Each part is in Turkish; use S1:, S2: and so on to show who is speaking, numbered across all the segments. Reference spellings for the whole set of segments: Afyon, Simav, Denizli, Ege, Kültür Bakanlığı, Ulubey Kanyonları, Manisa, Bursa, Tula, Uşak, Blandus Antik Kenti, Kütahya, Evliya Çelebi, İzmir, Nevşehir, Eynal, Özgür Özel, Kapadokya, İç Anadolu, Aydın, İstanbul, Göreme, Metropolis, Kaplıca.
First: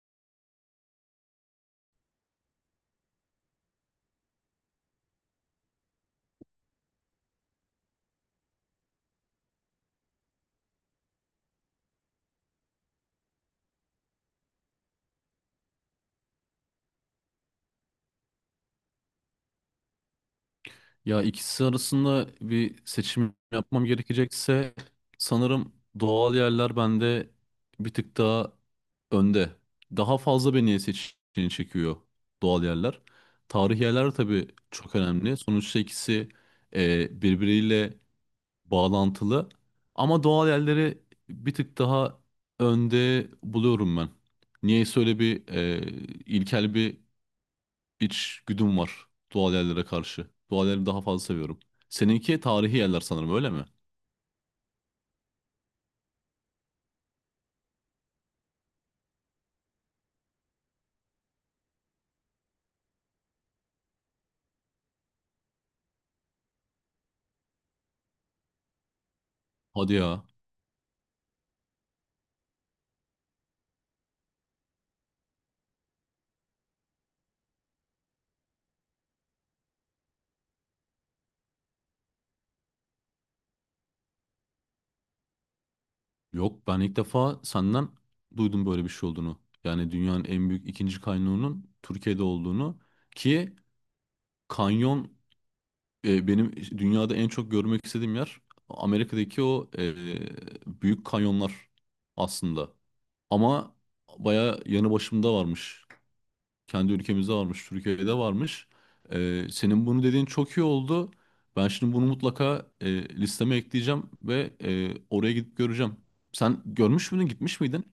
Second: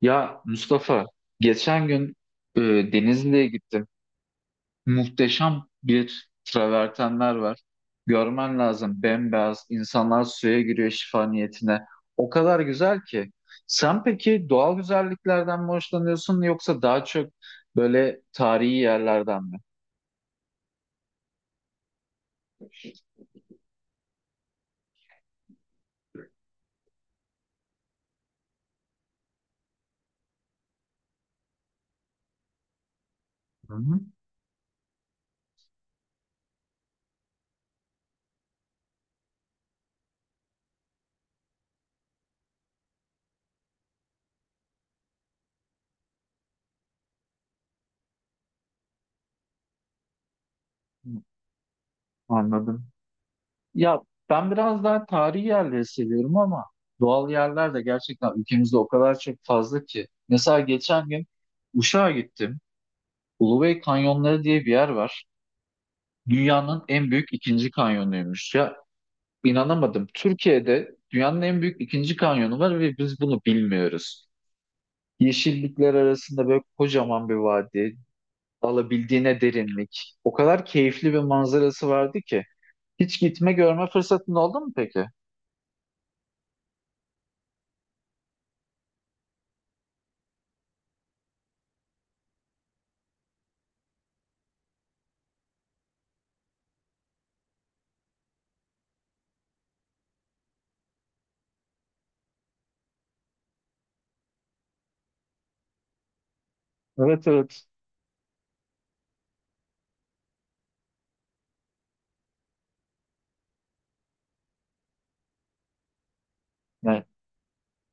S1: Ya Mustafa, geçen gün e, Denizli'ye gittim. Muhteşem bir travertenler var. Görmen lazım. Bembeyaz. İnsanlar suya giriyor şifa niyetine. O kadar güzel ki. Sen peki doğal güzelliklerden mi hoşlanıyorsun, yoksa daha çok böyle tarihi yerlerden mi?
S2: Ya ikisi arasında bir seçim yapmam gerekecekse sanırım doğal yerler bende bir tık daha önde. Daha fazla beni seçeneği çekiyor doğal yerler.
S1: Hı
S2: Tarihi
S1: hı.
S2: yerler tabii çok önemli. Sonuçta ikisi birbiriyle bağlantılı. Ama doğal yerleri bir tık daha önde buluyorum ben. Niyeyse öyle bir ilkel bir iç güdüm var doğal yerlere karşı. Doğal yerleri daha fazla seviyorum. Seninki tarihi
S1: Anladım.
S2: yerler sanırım öyle mi?
S1: Ya, ben biraz daha tarihi yerleri seviyorum, ama doğal yerler de gerçekten ülkemizde o kadar çok fazla ki. Mesela geçen gün Uşak'a gittim. Ulubey Kanyonları diye bir yer var. Dünyanın en büyük ikinci kanyonuymuş. Ya,
S2: Hadi
S1: inanamadım.
S2: ya.
S1: Türkiye'de dünyanın en büyük ikinci kanyonu var ve biz bunu bilmiyoruz. Yeşillikler arasında böyle kocaman bir vadi, alabildiğine derinlik. O kadar keyifli bir manzarası vardı ki. Hiç gitme görme fırsatın oldu mu peki?
S2: Yok, ben ilk defa senden duydum böyle bir şey olduğunu. Yani dünyanın en büyük ikinci kanyonunun Türkiye'de olduğunu, ki kanyon, benim dünyada en çok görmek istediğim yer Amerika'daki o büyük kanyonlar aslında. Ama baya yanı başımda varmış. Kendi
S1: Evet,
S2: ülkemizde
S1: evet.
S2: varmış, Türkiye'de varmış. Senin bunu dediğin çok iyi oldu. Ben şimdi bunu mutlaka listeme ekleyeceğim ve oraya gidip göreceğim. Sen
S1: Yani,
S2: görmüş müydün, gitmiş miydin?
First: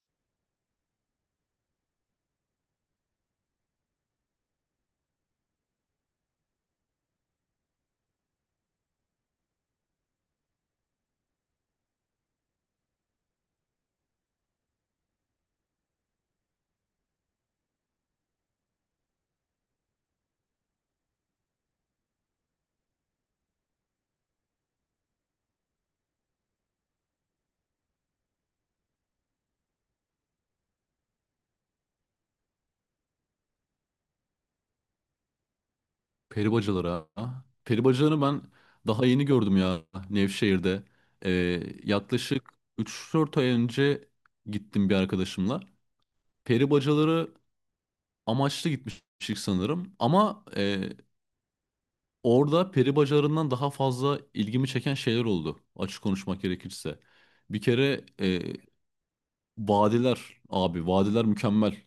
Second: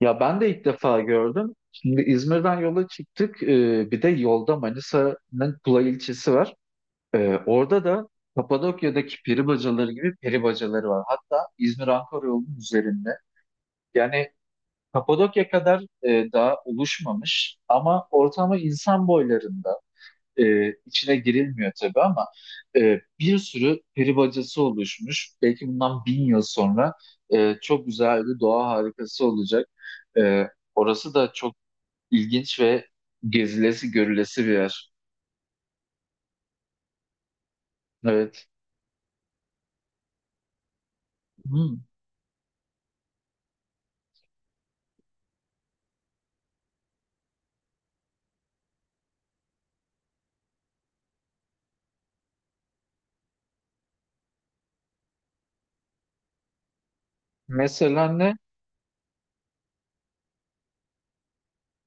S1: ya ben de ilk defa gördüm. Şimdi İzmir'den yola çıktık. Bir de yolda Manisa'nın Tula ilçesi var. Orada da Kapadokya'daki peri bacaları gibi peri bacaları var. Hatta İzmir-Ankara yolunun üzerinde. Yani, Kapadokya kadar daha oluşmamış ama ortamı insan boylarında. E, içine girilmiyor tabii, ama bir sürü peri bacası oluşmuş. Belki bundan 1000 yıl sonra çok güzel bir doğa harikası olacak. E, Orası da çok İlginç ve gezilesi görülesi bir yer.
S2: Peri bacaları, ha. Peri bacalarını ben
S1: Evet.
S2: daha yeni gördüm ya, Nevşehir'de. Ee,
S1: Hmm.
S2: Yaklaşık üç dört ay önce gittim bir arkadaşımla. Peri bacaları amaçlı gitmiştik sanırım. Ama orada peri bacalarından daha fazla ilgimi çeken şeyler oldu. Açık konuşmak gerekirse. Bir kere
S1: Mesela ne?
S2: vadiler abi, vadiler mükemmel.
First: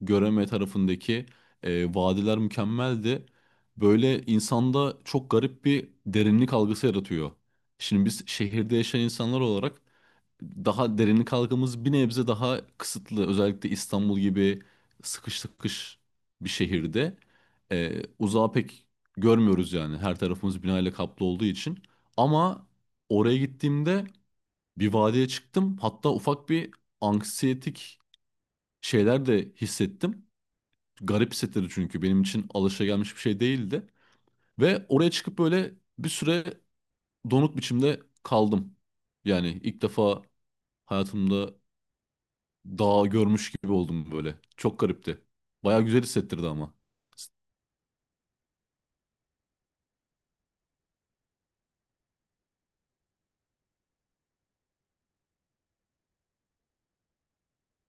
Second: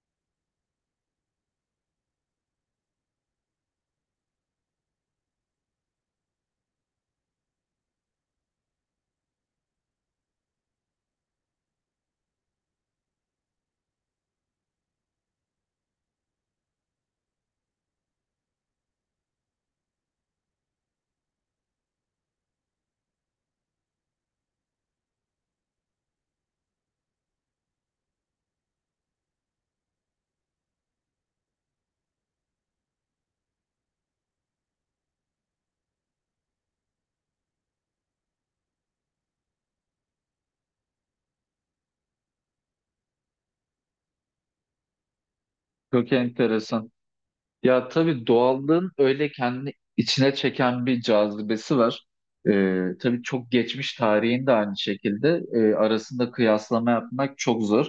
S2: Göreme tarafındaki vadiler mükemmeldi. Böyle insanda çok garip bir derinlik algısı yaratıyor. Şimdi biz şehirde yaşayan insanlar olarak daha derinlik algımız bir nebze daha kısıtlı. Özellikle İstanbul gibi sıkış sıkış bir şehirde uzağa pek görmüyoruz yani. Her tarafımız binayla kaplı olduğu için. Ama oraya gittiğimde bir vadiye çıktım. Hatta ufak bir anksiyetik şeyler de hissettim. Garip hissettirdi, çünkü benim için alışagelmiş bir şey değildi. Ve oraya çıkıp böyle bir süre donuk biçimde kaldım. Yani ilk defa hayatımda dağ görmüş gibi oldum böyle. Çok garipti. Baya güzel
S1: Çok
S2: hissettirdi ama.
S1: enteresan. Ya, tabii doğallığın öyle kendini içine çeken bir cazibesi var. Tabii çok geçmiş tarihin de aynı şekilde, arasında kıyaslama yapmak çok zor.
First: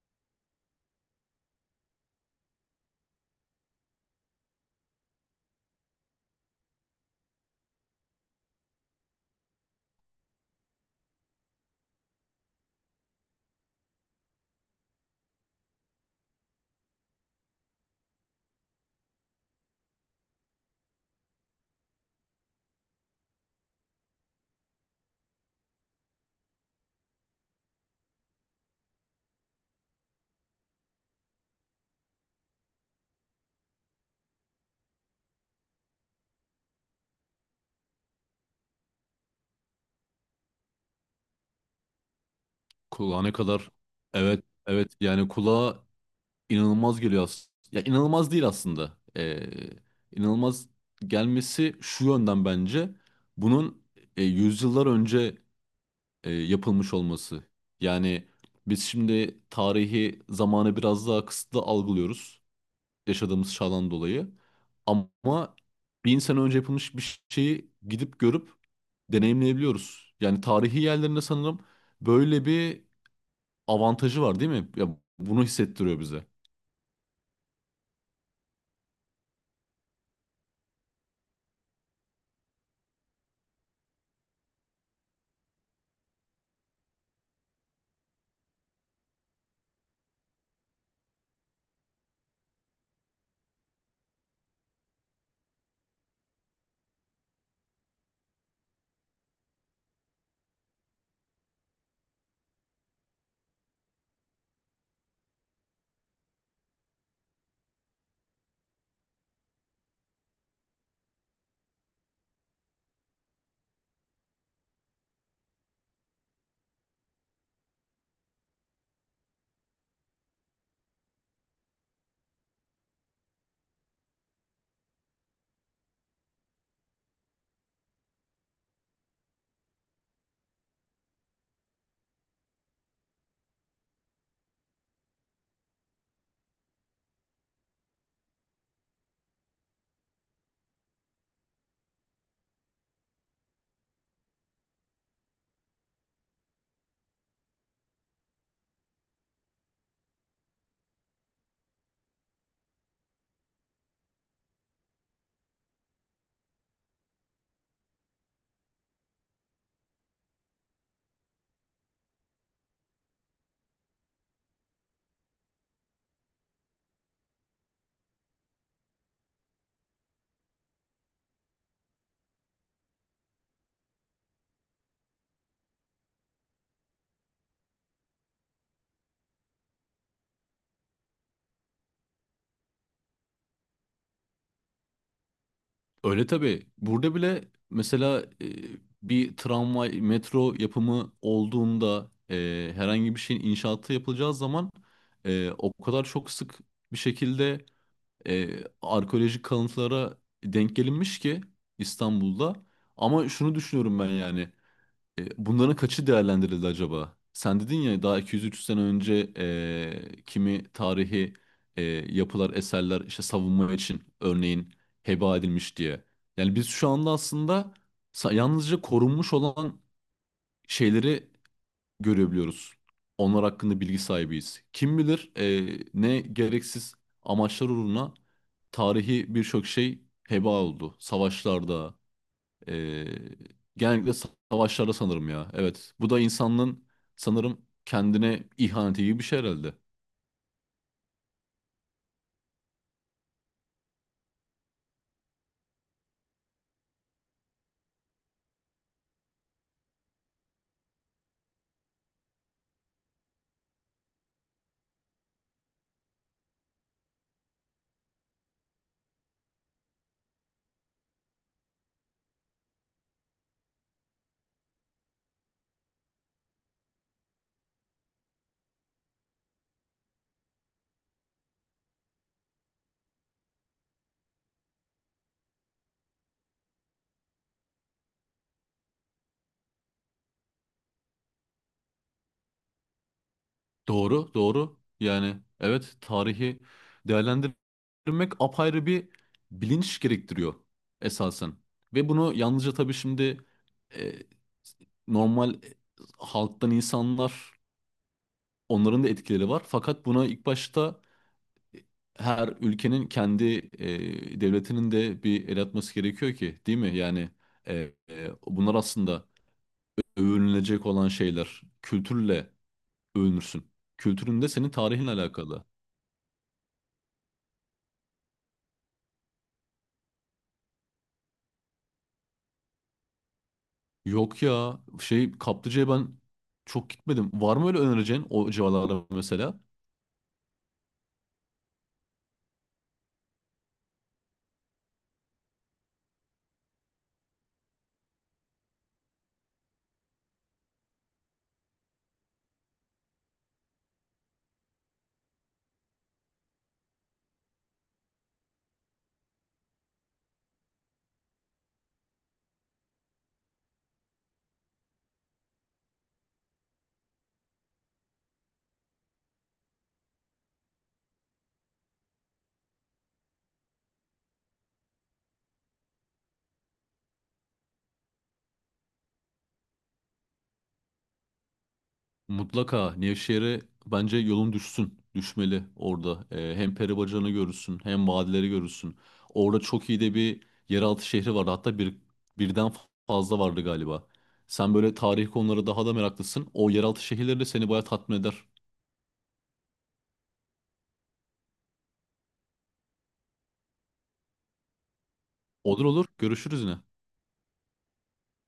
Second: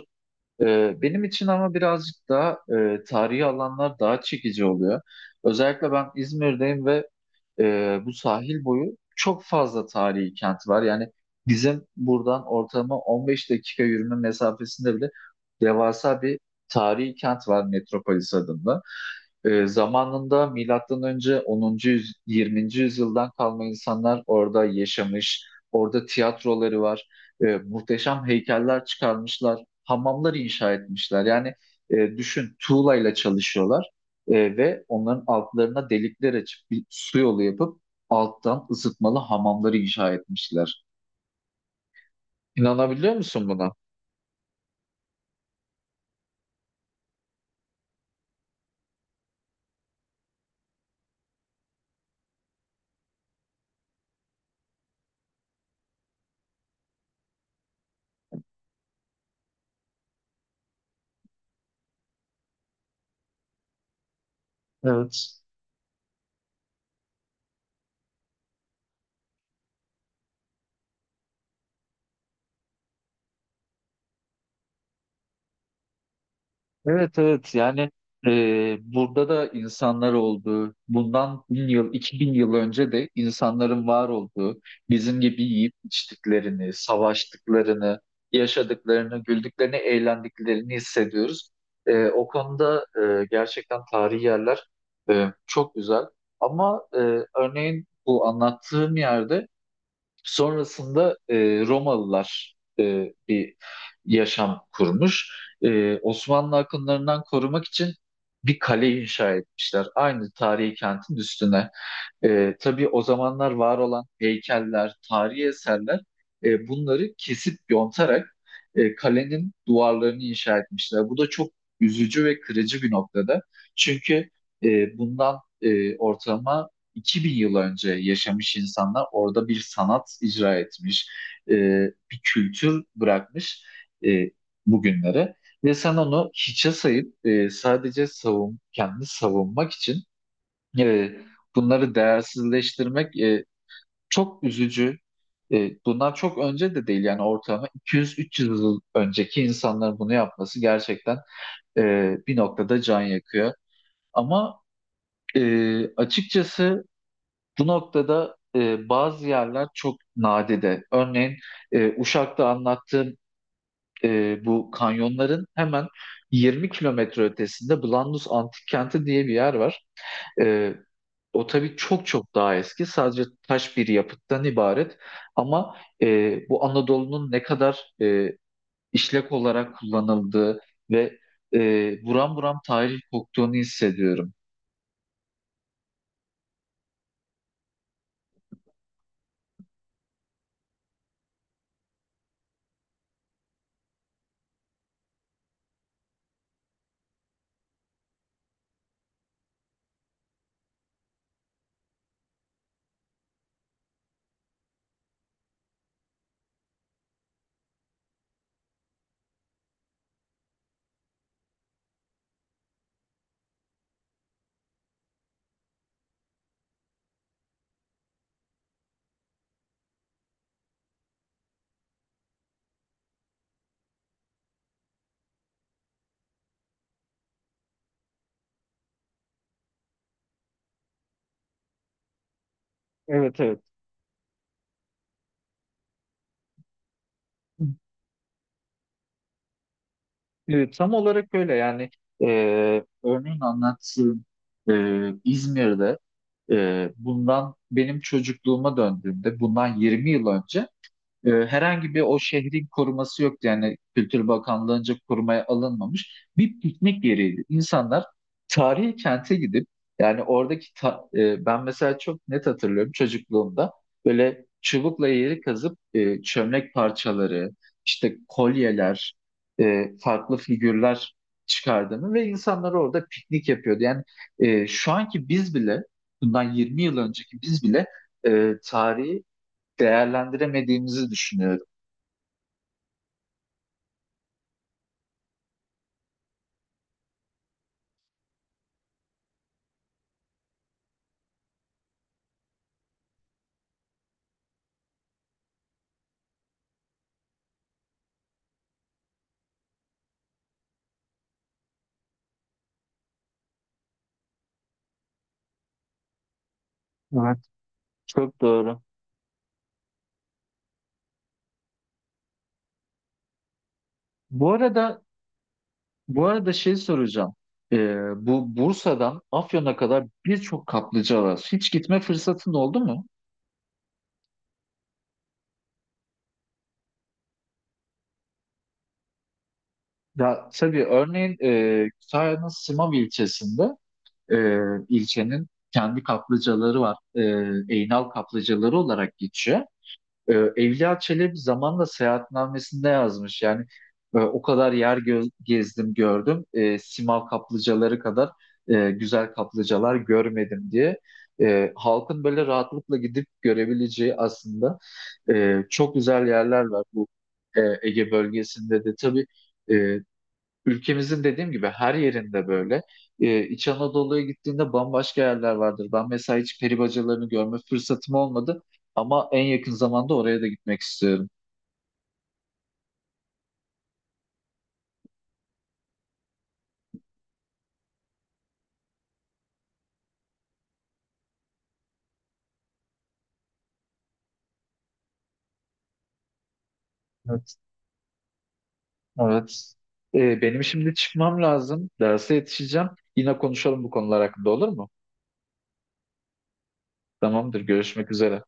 S1: Benim için, ama birazcık daha tarihi alanlar daha çekici oluyor. Özellikle ben İzmir'deyim ve bu sahil boyu çok fazla tarihi kent var. Yani, bizim buradan ortalama 15 dakika yürüme mesafesinde bile devasa bir tarihi kent var, Metropolis adında. Zamanında milattan önce 20. yüzyıldan kalma insanlar orada yaşamış. Orada tiyatroları var. Muhteşem heykeller çıkarmışlar. Hamamlar inşa etmişler. Yani, düşün, tuğlayla çalışıyorlar. Ve onların altlarına delikler açıp bir su yolu yapıp alttan ısıtmalı hamamları inşa etmişler. İnanabiliyor
S2: Kulağa ne
S1: musun
S2: kadar,
S1: buna?
S2: evet evet, yani kulağa inanılmaz geliyor aslında. Ya, inanılmaz değil aslında. İnanılmaz gelmesi şu yönden, bence bunun yüzyıllar önce yapılmış olması. Yani biz şimdi tarihi zamanı biraz daha kısıtlı algılıyoruz, yaşadığımız çağdan dolayı.
S1: Evet.
S2: Ama bin sene önce yapılmış bir şeyi gidip görüp deneyimleyebiliyoruz. Yani tarihi yerlerinde sanırım böyle bir avantajı var, değil mi? Ya, bunu hissettiriyor bize.
S1: Evet, evet, yani burada da insanlar olduğu, bundan 1000 yıl, 2000 yıl önce de insanların var olduğu, bizim gibi yiyip içtiklerini, savaştıklarını, yaşadıklarını, güldüklerini, eğlendiklerini hissediyoruz. O konuda gerçekten tarihi yerler çok güzel. Ama örneğin, bu anlattığım yerde sonrasında Romalılar bir yaşam kurmuş. Osmanlı akınlarından korumak için bir kale inşa etmişler. Aynı tarihi kentin üstüne. Tabii o zamanlar var olan heykeller, tarihi eserler, bunları kesip yontarak kalenin duvarlarını inşa etmişler. Bu da çok üzücü ve kırıcı bir noktada. Çünkü bundan ortalama 2000 yıl önce yaşamış insanlar orada bir sanat icra etmiş, e, bir kültür bırakmış e, bugünlere. Ve sen onu hiçe sayıp sadece savun, kendini savunmak için e, bunları değersizleştirmek çok üzücü. Bunlar çok önce de değil, yani ortalama 200-300 yıl önceki insanların bunu yapması gerçekten e, bir noktada can yakıyor. Ama açıkçası bu noktada bazı yerler çok nadide. Örneğin Uşak'ta anlattığım bu kanyonların hemen 20 kilometre ötesinde Blandus Antik Kenti diye bir yer var. E, O tabii çok çok daha eski. Sadece taş bir yapıttan ibaret. Ama bu Anadolu'nun ne kadar işlek olarak kullanıldığı ve e, buram buram tarih koktuğunu hissediyorum.
S2: Öyle tabii. Burada bile mesela bir tramvay, metro yapımı olduğunda, herhangi bir şeyin inşaatı yapılacağı zaman o kadar çok sık bir şekilde arkeolojik kalıntılara denk gelinmiş ki İstanbul'da. Ama şunu düşünüyorum ben yani: bunların kaçı değerlendirildi acaba? Sen dedin ya, daha 200-300 sene önce kimi tarihi yapılar, eserler işte savunma için örneğin heba edilmiş diye. Yani biz şu anda aslında yalnızca korunmuş olan şeyleri görebiliyoruz. Onlar hakkında bilgi sahibiyiz. Kim bilir ne gereksiz amaçlar uğruna tarihi birçok şey heba oldu. Savaşlarda, e,
S1: Evet, evet.
S2: genellikle savaşlarda sanırım ya. Evet, bu da insanlığın sanırım kendine ihaneti gibi bir şey herhalde.
S1: Evet, tam olarak öyle, yani e, örneğin anlattığım e, İzmir'de, bundan benim çocukluğuma döndüğümde, bundan 20 yıl önce herhangi bir o şehrin koruması yoktu. Yani, Kültür Bakanlığı'nca korumaya alınmamış. Bir piknik yeriydi. İnsanlar tarihi kente gidip, yani oradaki ben mesela çok net hatırlıyorum, çocukluğumda böyle çubukla yeri kazıp çömlek parçaları, işte kolyeler, farklı figürler çıkardığını ve insanlar orada piknik yapıyordu. Yani şu anki biz bile, bundan 20 yıl önceki biz bile, tarihi değerlendiremediğimizi düşünüyorum.
S2: Doğru, doğru. Yani evet, tarihi değerlendirmek apayrı bir bilinç gerektiriyor esasen. Ve bunu yalnızca tabii şimdi e, normal halktan insanlar, onların da etkileri var. Fakat buna ilk başta her ülkenin kendi devletinin de bir el atması gerekiyor ki, değil mi? Yani
S1: Evet,
S2: e,
S1: çok
S2: bunlar
S1: doğru.
S2: aslında övünülecek olan şeyler. Kültürle övünürsün. Kültürün de
S1: Bu
S2: senin
S1: arada
S2: tarihinle alakalı.
S1: bu arada, şey soracağım. Bu Bursa'dan Afyon'a kadar birçok kaplıca var. Hiç gitme fırsatın oldu mu?
S2: Yok ya, şey Kaplıca'ya ben çok gitmedim. Var mı öyle önereceğin o civarlarda mesela?
S1: Ya, tabii. Örneğin Kütahya'nın Simav ilçesinde e, ilçenin kendi kaplıcaları var. Eynal kaplıcaları olarak geçiyor. Evliya Çelebi zamanla seyahatnamesinde yazmış. Yani o kadar yer gezdim gördüm. Simav kaplıcaları kadar güzel kaplıcalar görmedim diye. Halkın böyle rahatlıkla gidip görebileceği, aslında çok güzel yerler var bu Ege bölgesinde de. Tabii e, ülkemizin dediğim gibi her yerinde böyle. İç Anadolu'ya gittiğinde bambaşka yerler vardır. Ben mesela hiç peri bacalarını görme fırsatım olmadı, ama en yakın zamanda oraya da gitmek istiyorum.
S2: Mutlaka Nevşehir'e, bence yolun düşsün. Düşmeli orada. Hem peri bacalarını görürsün, hem vadileri görürsün. Orada çok iyi de bir yeraltı şehri vardı. Hatta birden fazla vardı galiba. Sen böyle tarih konuları daha da meraklısın. O yeraltı şehirleri de
S1: Evet.
S2: seni bayağı tatmin eder.
S1: Evet. Benim şimdi çıkmam lazım. Derse yetişeceğim. Yine konuşalım bu konular hakkında, olur mu?
S2: Olur olur, görüşürüz yine.
S1: Tamamdır. Görüşmek üzere.